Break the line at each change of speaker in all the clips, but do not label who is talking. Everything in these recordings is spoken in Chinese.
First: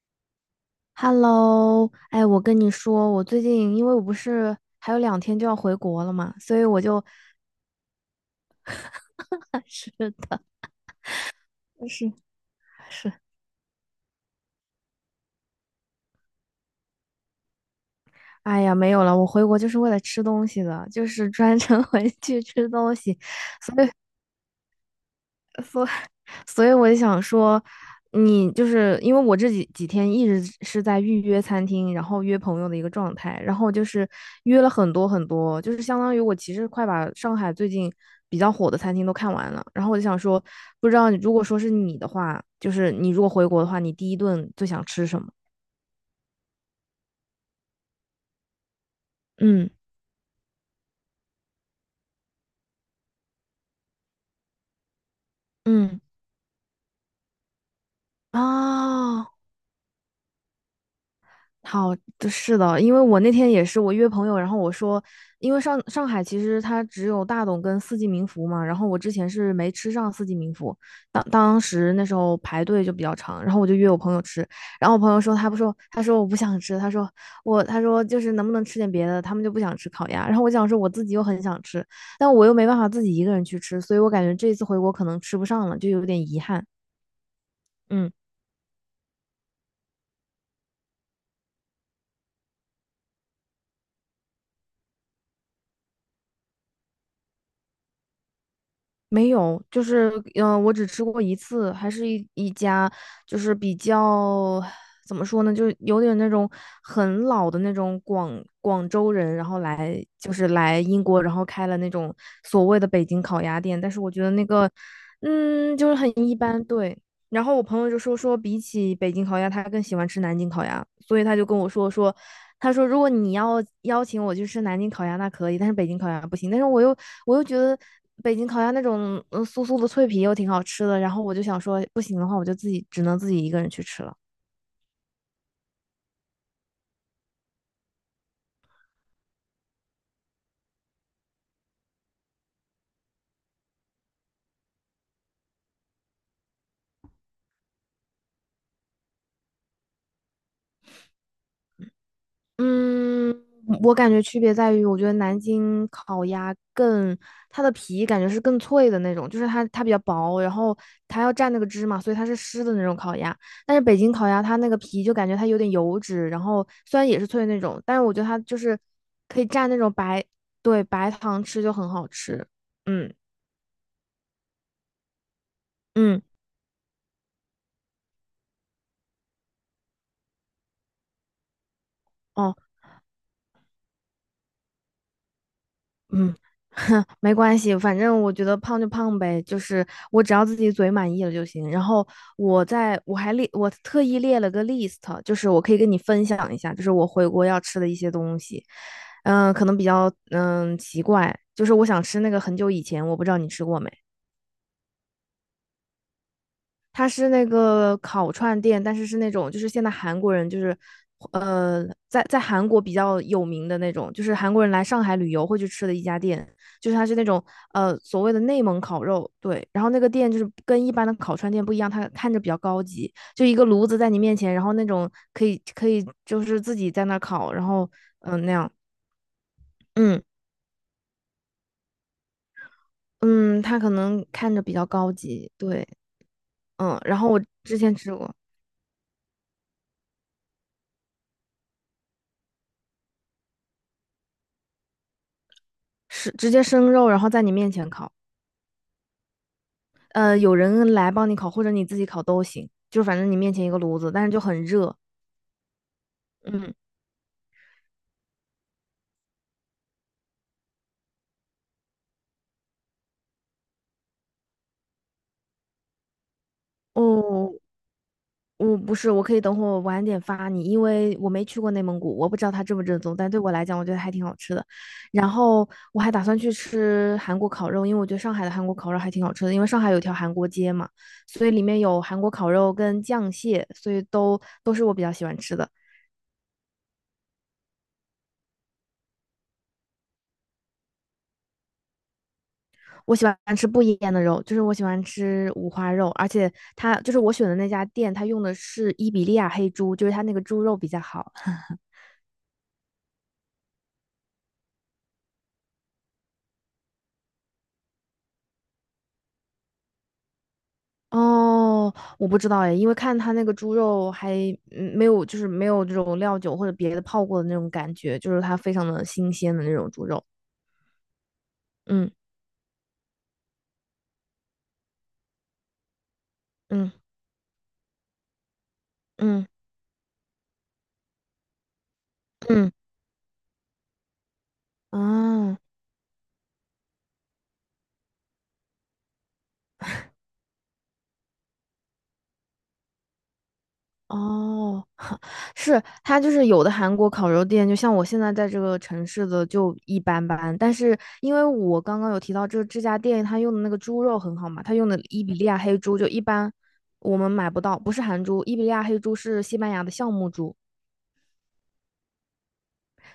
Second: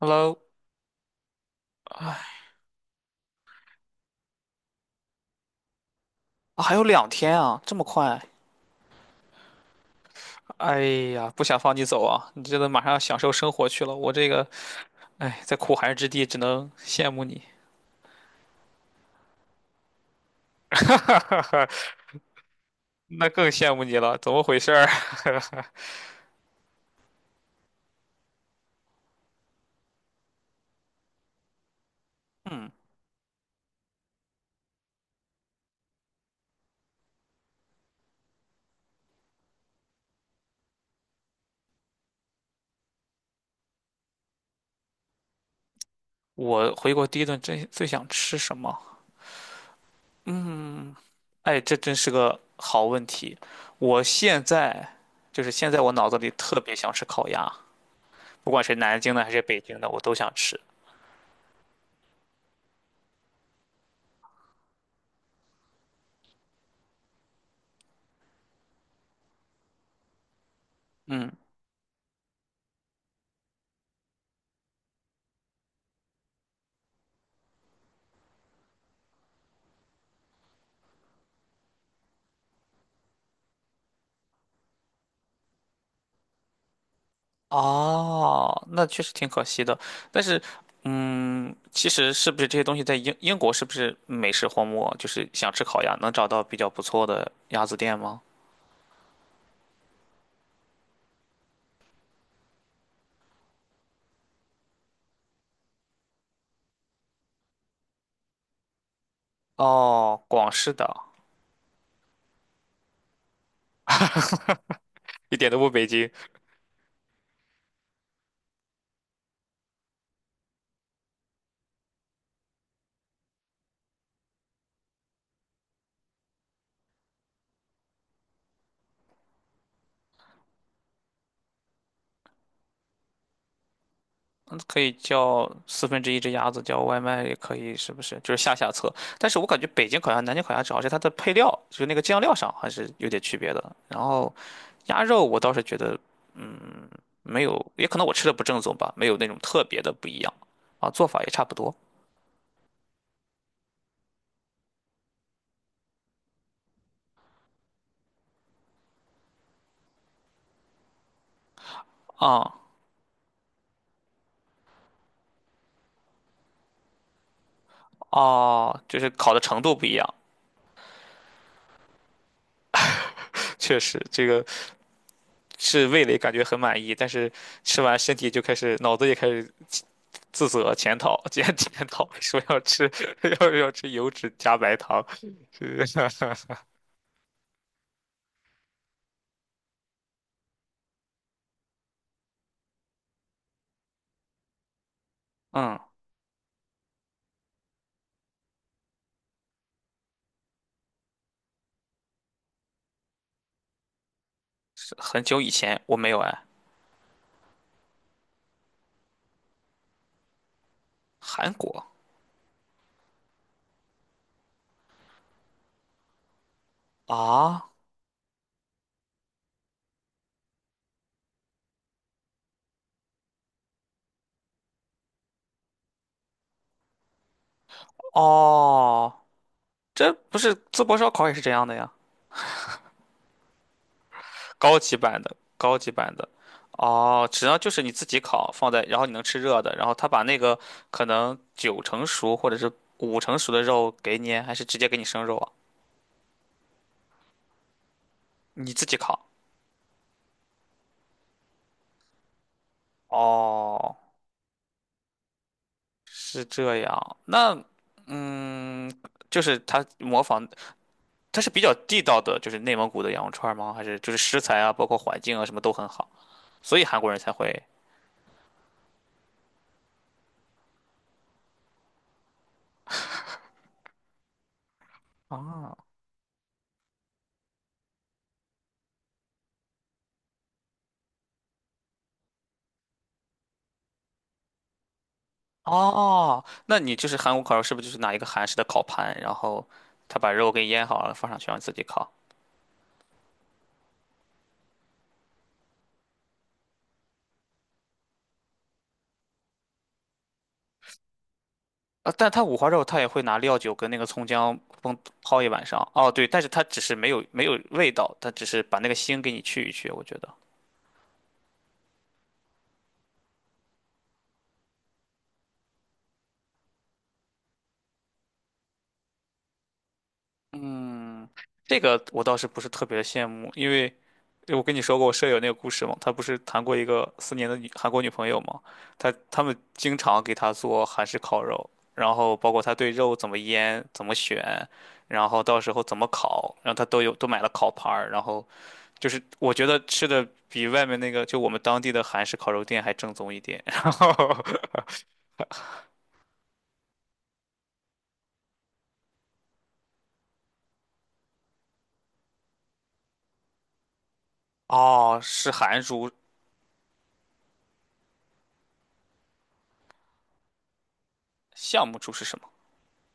Hello，
Hello，哎，我跟你说，我最近因为我不是还有两天就要回国了嘛，所
啊
以
还
我
有
就，
两天啊，这么快？
是的，
哎呀，不想放你走
是，
啊！你这都马上要
是，
享受生活去了，我这个，哎，在苦寒之地只能羡慕你。
哎呀，没有了，我回国就是为了吃东西的，就是专程 回去吃东西，
那更羡慕你了，怎么回事儿？
所。所以我就想说，你就是因为我这几天一直是在预约餐厅，然后约朋友
嗯，
的一个状态，然后就是约了很多很多，就是相当于我其实快把上海最近比较火的餐厅都看完了。然后我就想说，不知道如果说是你的话，就是你如果回国的话，你第一顿最想吃什么？
我回国第一顿真最想吃什么？
嗯
哎，这真是个好问题。我现在就是现在，我
嗯
脑子里特别想吃烤鸭，不管是南京的还
啊。
是北京的，我都想吃。
好，是的，因为我那天也是，我约朋友，然后我说，因为上海其实它只有大董跟四季民福嘛，然后我之前是没吃上四季民福，当
嗯。
当时那时候排队就比较长，然后我就约我朋友吃，然后我朋友说他不说，他说我不想吃，他说我他说就是能不能吃点别的，他们就不想吃烤鸭，然后我想说我自己又很想吃，但我又没办法自己一个人去吃，所以我感觉这一次回国可能吃不上了，就有点遗憾，嗯。
哦，那确实挺可惜的。但是，嗯，其实是不是这些东西在英国是不是美食荒漠？就是想吃烤鸭，能找到比较不错的鸭子店吗？
没有，就是我只吃过一次，还是一家，就是比较怎么说呢，就是有点那种很老的那种广州人，然后来
哦，
就是
广式
来
的，
英国，然后开了那种所谓的北京烤鸭店，但是我觉得那个，
一点都不
嗯，
北
就是很
京。
一般，对。然后我朋友就说，比起北京烤鸭，他更喜欢吃南京烤鸭，所以他就跟我说，他说如果你要邀请我去吃南京烤鸭，那可以，但是北京烤鸭不行。但是我又觉得北京烤鸭那种酥酥的脆皮又挺好吃的，然后我就想说不行的话，我就自己只能自己一个人去吃了。
嗯，可以叫四分之一只鸭子，叫外卖也可以，是不是？就是下下策。但是我感觉北京烤鸭、南京烤鸭，主要是它的配料，就是那个酱料上还是有点区别的。然后鸭肉，我倒是觉得，嗯，没有，也可能我吃的不正宗吧，没有那种特别的不一样啊，做法也差不多
嗯，我感觉区别在于，我觉得南京烤鸭更，它的皮感觉是更脆的那种，就是它比较薄，然后它要蘸那个汁嘛，所以它是
啊。
湿的那种烤鸭。但是北京烤鸭它那个皮就感觉它有点油脂，然后虽然也是脆的那种，但是我觉得它就是
哦，就是烤的
可以
程
蘸
度
那
不
种
一样。
白，对，白糖吃就很好吃。嗯
确实，这个是味蕾
嗯。
感觉很满意，但是吃完身体就开始脑子也开始自责检讨 说要
哦。
吃 要吃油脂加白糖，是
嗯，哼，没关系，反正我觉得胖就胖呗，就是我只要自己嘴满意了就行。然后我在我还列，我特意列了个 list，就是我可以
嗯，
跟你分享一下，就是我回国要吃的一些东西。可能比较奇怪，就是我想吃那个很久以前我不知道你吃过没。
是很久以前我没有哎，
它是那个烤串店，但是是那种就是现在韩国人就是
韩国
在在韩国比较有名的那种，就是韩国人来上海旅游会去吃的一家店，就是它是那种
啊。
所谓的内蒙烤肉，对，然后那个店就是跟一般的烤串店不一样，它看着比较高级，就一个炉子在你面前，然后那种可以就是自己在那儿烤，然后那样，
哦，这
嗯
不是淄博烧烤也是这样的呀，
嗯，它可能看着比
高
较
级
高
版的
级，
高
对，
级版的。
嗯，然
哦，
后我
只要就
之
是你
前
自
吃
己
过，
烤，放在，然后你能吃热的，然后他把那个可能九成熟或者是五成熟的肉给你，还是直接给你生肉啊？
是直接生肉，然后在你面前烤。
你自己烤？
有人来帮你烤，或者你自己烤都行，就反正你面前一个
哦，
炉子，但是就很热。
是
嗯，
这样。那嗯，就是它模仿，它是比较地道的，就是内蒙古的羊肉串吗？还是就是食材啊，包括环境啊，什么都很好，所以韩国人才
哦，
会
我不是，我可以等会儿晚点发你，因为我没去过内蒙古，我不知道它正不正宗，但对我来讲，我觉得还挺好吃的。然后
啊。
我还打算去吃韩国烤肉，因为我觉得上海的韩国烤肉还挺好吃的，因为上海有一条韩国街嘛，所以里面有韩国烤肉跟酱蟹，所以都是我比较喜欢吃的。
哦，那你就是韩国烤肉，是不是就是拿一个韩式的烤盘，然后他把肉给腌好了放上去，让你自己烤？
我喜欢吃不腌的肉，就是我喜欢吃五花肉，而且它就是我选的那家店，它用的是伊比利亚黑猪，就是它那个猪肉比较好。
啊，但他五花肉他也会拿料酒跟那个葱姜烹泡一晚上。哦，对，但是他只是没有味道，他只是把那个腥给你去一去，我觉得。
哦，我不知道哎，因为看它那个猪肉还没有，就是没有这种料酒或者别的泡过的那种感觉，就是它非常的新鲜的那种猪肉。
嗯，这个
嗯
我倒是不是特别的羡慕，因为我跟你说过我舍友那个故事嘛，他不是谈过一
嗯
个4年的女韩国女朋友嘛，他他
嗯
们经常给他做韩式烤肉，然后包括
嗯，
他对肉怎么腌、怎么选，
啊
然后
哦
到时候怎么烤，然后他都有都买了烤盘儿，然后就是我觉得吃的比外面那个就我们当地的韩式烤肉店还正宗一点。然后
哦是它就是有的韩国烤肉店，就像我现在在这个城市的就一般般，但是因为我刚刚有提到这家店，它用的那个猪肉很好嘛，它用的
哦，
伊比利
是
亚黑
韩
猪就
厨，
一般我们买不到，不是韩猪，伊比利亚黑猪是西班牙的橡木猪，
项目厨是什么？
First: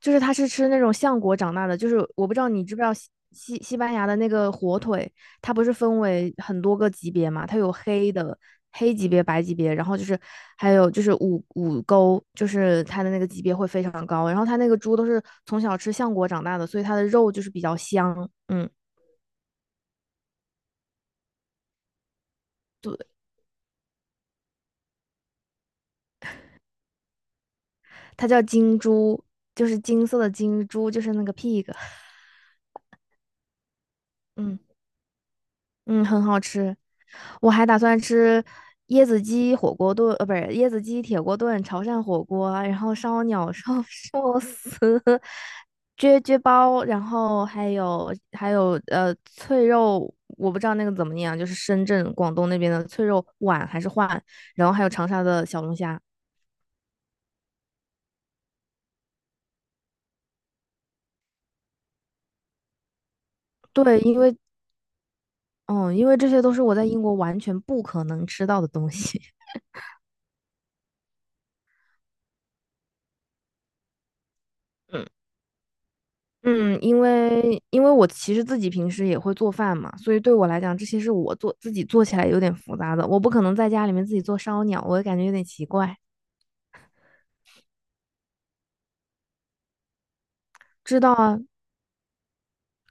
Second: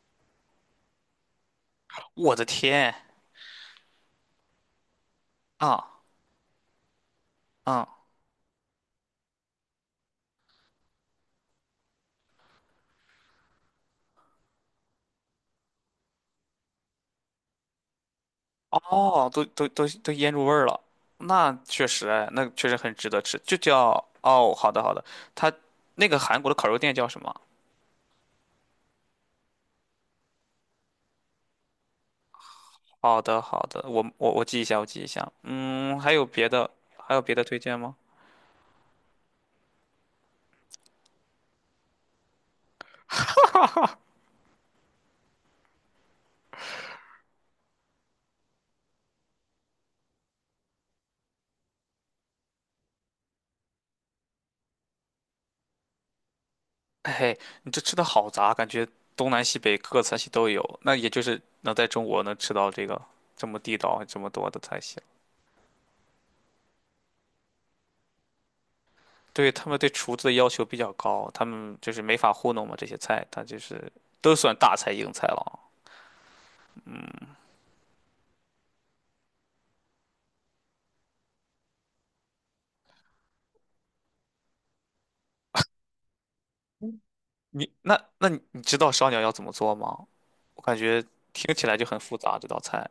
就是它是吃那种橡果长大的，就是我不
我
知
的
道你知不知道
天
西班牙的那个火腿，它不是
啊！
分为很多个级别嘛？它有
啊！嗯。
黑的黑级别、白级别，然后就是还有就是五沟，就是它的那个级别会非常高。然后它那个猪都是从小吃橡果长大的，所以它的肉就是比较香。嗯，
哦，都腌入味儿了，那确实哎，那确实很
对，
值得吃，就叫。哦，好的好的，它那个韩国的烤肉店叫什么？
它叫金猪，就是金色的金猪，就是那个 pig。
好的好的，我
嗯。
记一下，我记一下。嗯，
嗯，
还
很
有
好
别的
吃。
还有别的
我
推
还
荐
打
吗？
算吃椰子鸡火锅炖，呃，不是椰子鸡铁锅炖、潮汕火锅，然后烧鸟、烧寿司、撅撅包，然后还有脆肉，我不知道那个怎么念啊，就是深圳、广东那边的脆肉皖还是皖，然后还有长沙的小龙虾。
嘿，嘿，你这吃的好杂，感觉东南西北各个菜系都有，那也就是能在中国能吃到这个这么地
对，
道这
因
么
为
多的菜系。
嗯，因为这些都是我在英国完全不可能吃到的东西。
对，他们对厨子的要求比较高，他们就是没法糊弄嘛，这些菜它就是都算大菜
嗯。
硬菜了。
嗯，因为我其实自己平时也会做饭嘛，所以对我来讲，这些是我做自己做起来有点复杂的，我不可能在家里面自己做烧鸟，我感觉有点奇怪。
你那那你你知道烧鸟要怎么做吗？我感
知
觉
道啊，
听起来就很复杂这道菜。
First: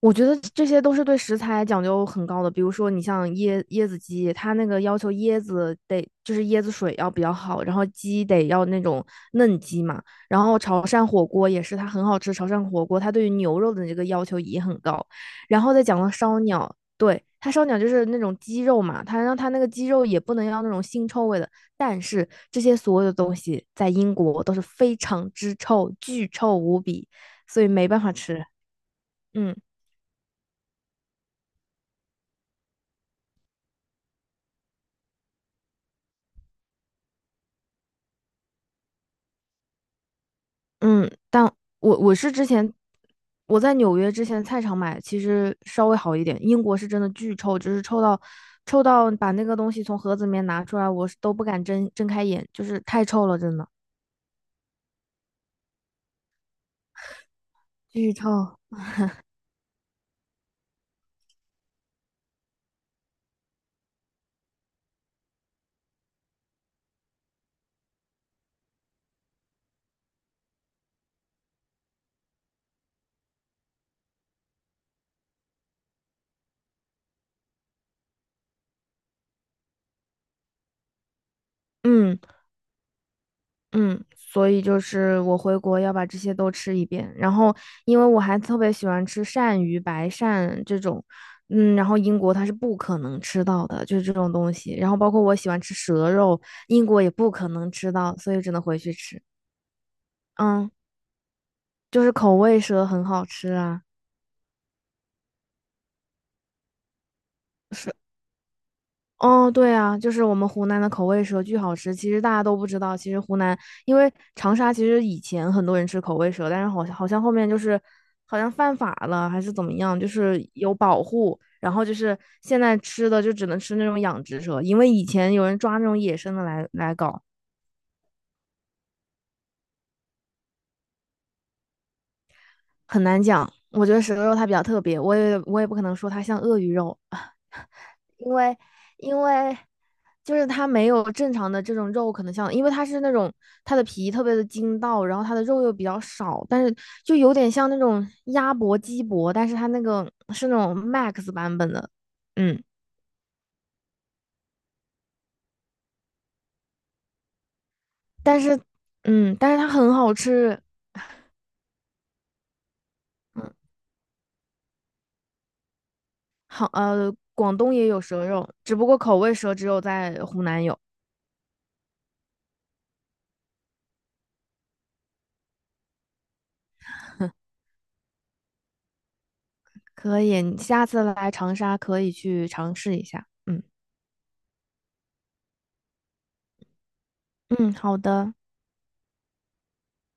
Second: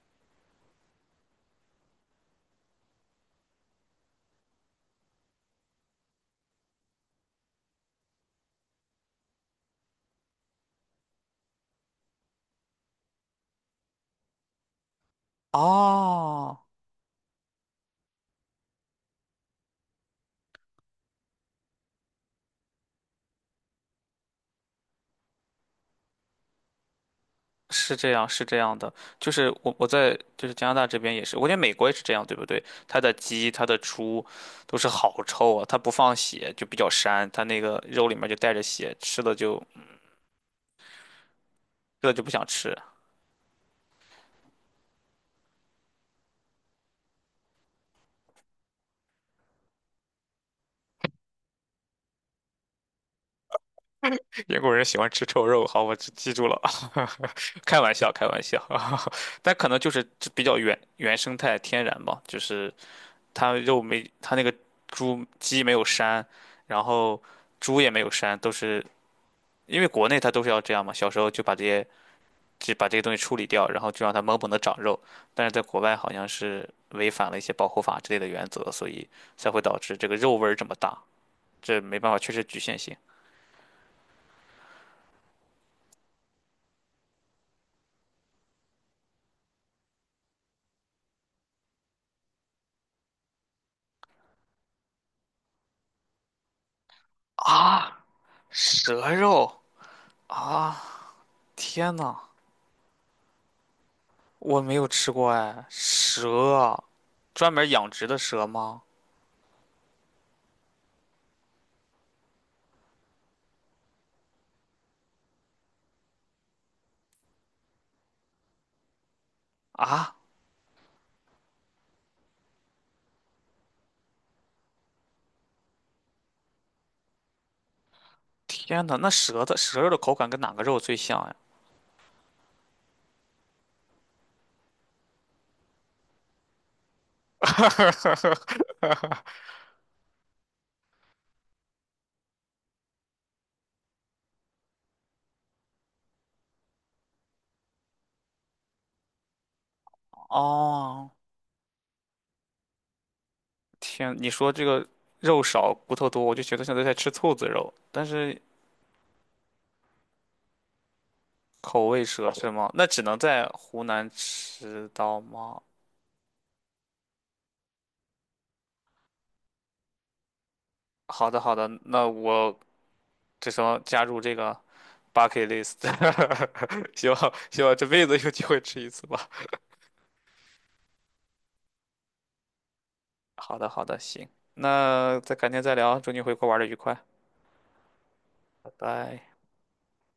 我觉得这些都是对食材讲究很高的，比如说你像椰子鸡，它那个要求椰子得就是椰子水要比较好，然后鸡得要那种嫩鸡嘛，然后潮汕火锅也是，它很好吃，潮汕火锅它对于牛肉的这个要求也很高，然后再讲到烧
哦，
鸟，对，它烧鸟就是那种鸡肉嘛，它让它那个鸡肉也不能要那种腥臭味的，但是这些所有的东西在英国都是非常之臭，巨臭无比，所以没
是
办
这
法
样，是
吃，
这样的，就是
嗯。
我在就是加拿大这边也是，我觉得美国也是这样，对不对？它的鸡、它的猪都是好臭啊，它不放血就比较膻，它那个肉里面就带着血，吃了就
嗯，但我
吃了
我
就不
是之
想
前
吃。
我在纽约之前菜场买，其实稍微好一点。英国是真的巨臭，就是臭到把那个东西从盒子里面拿出来，我是都不敢睁开眼，就是太臭了，真的。
英国人喜欢吃臭肉，好，我记记住了。开玩笑，
巨
开玩
臭。
笑。但可能就是比较原生态天然吧，就是。它肉没，它那个猪鸡没有膻，然后猪也没有膻，都是因为国内它都是要这样嘛，小时候就把这些东西处理掉，然后就让它猛猛的长肉，但是在国外好像是违反了一些保护法之类的原则，所以才会导致这个肉味儿这么大，这没办法，
嗯，
确实局限性
嗯，所以就是我回国要把这些都吃一遍，然后因为我还特别喜欢吃鳝鱼、白鳝这种，嗯，然后英国它是不可能吃到的，就是这种东西。然后包括我喜欢吃蛇肉，英国也不可能吃
啊，
到，所以只能回去
蛇
吃。
肉
嗯，
啊，天
就是
呐，
口味蛇很好吃啊，
我没有吃过哎，蛇，专门养殖的蛇吗？
哦，对啊，就是我们湖南的口味蛇巨好吃。其实大家都不知道，其实湖南因为长沙，其实以前很多人吃口味蛇，但是好像后面就是好像犯法了还是怎么样，就
啊？
是有保护，然后就是现在吃的就只能吃那种养殖蛇，因为以前有人抓那种野生的来搞，
天呐，那舌的舌肉的口感跟哪个肉最像呀？
很难讲。我觉得蛇肉它比较特别，我也不可能说它像鳄鱼肉，就是它没有正常的这种肉，可能像，因为它是那种它的皮特别的筋道，然后它的肉又比较少，但是就有点像那种鸭脖、鸡脖，但是它那个是那种
哦，
max 版本的，嗯，
天，你说这个肉少骨头多，我就觉得像在吃兔子肉，但是
但是嗯，但是它很好吃，
口味蛇是吗？那只能在
嗯，
湖南吃到吗？
好，呃，广东也有蛇肉，只不过口味蛇只有在湖南有，
好的，好的，那我这时候加入这个 bucket list，希望这辈子有机会吃一次吧。
可以，你下次来长沙可以去尝试一下，
好
嗯
的，好的，行，那再改天再聊，祝你回国玩的愉快，
嗯，好的。
拜拜。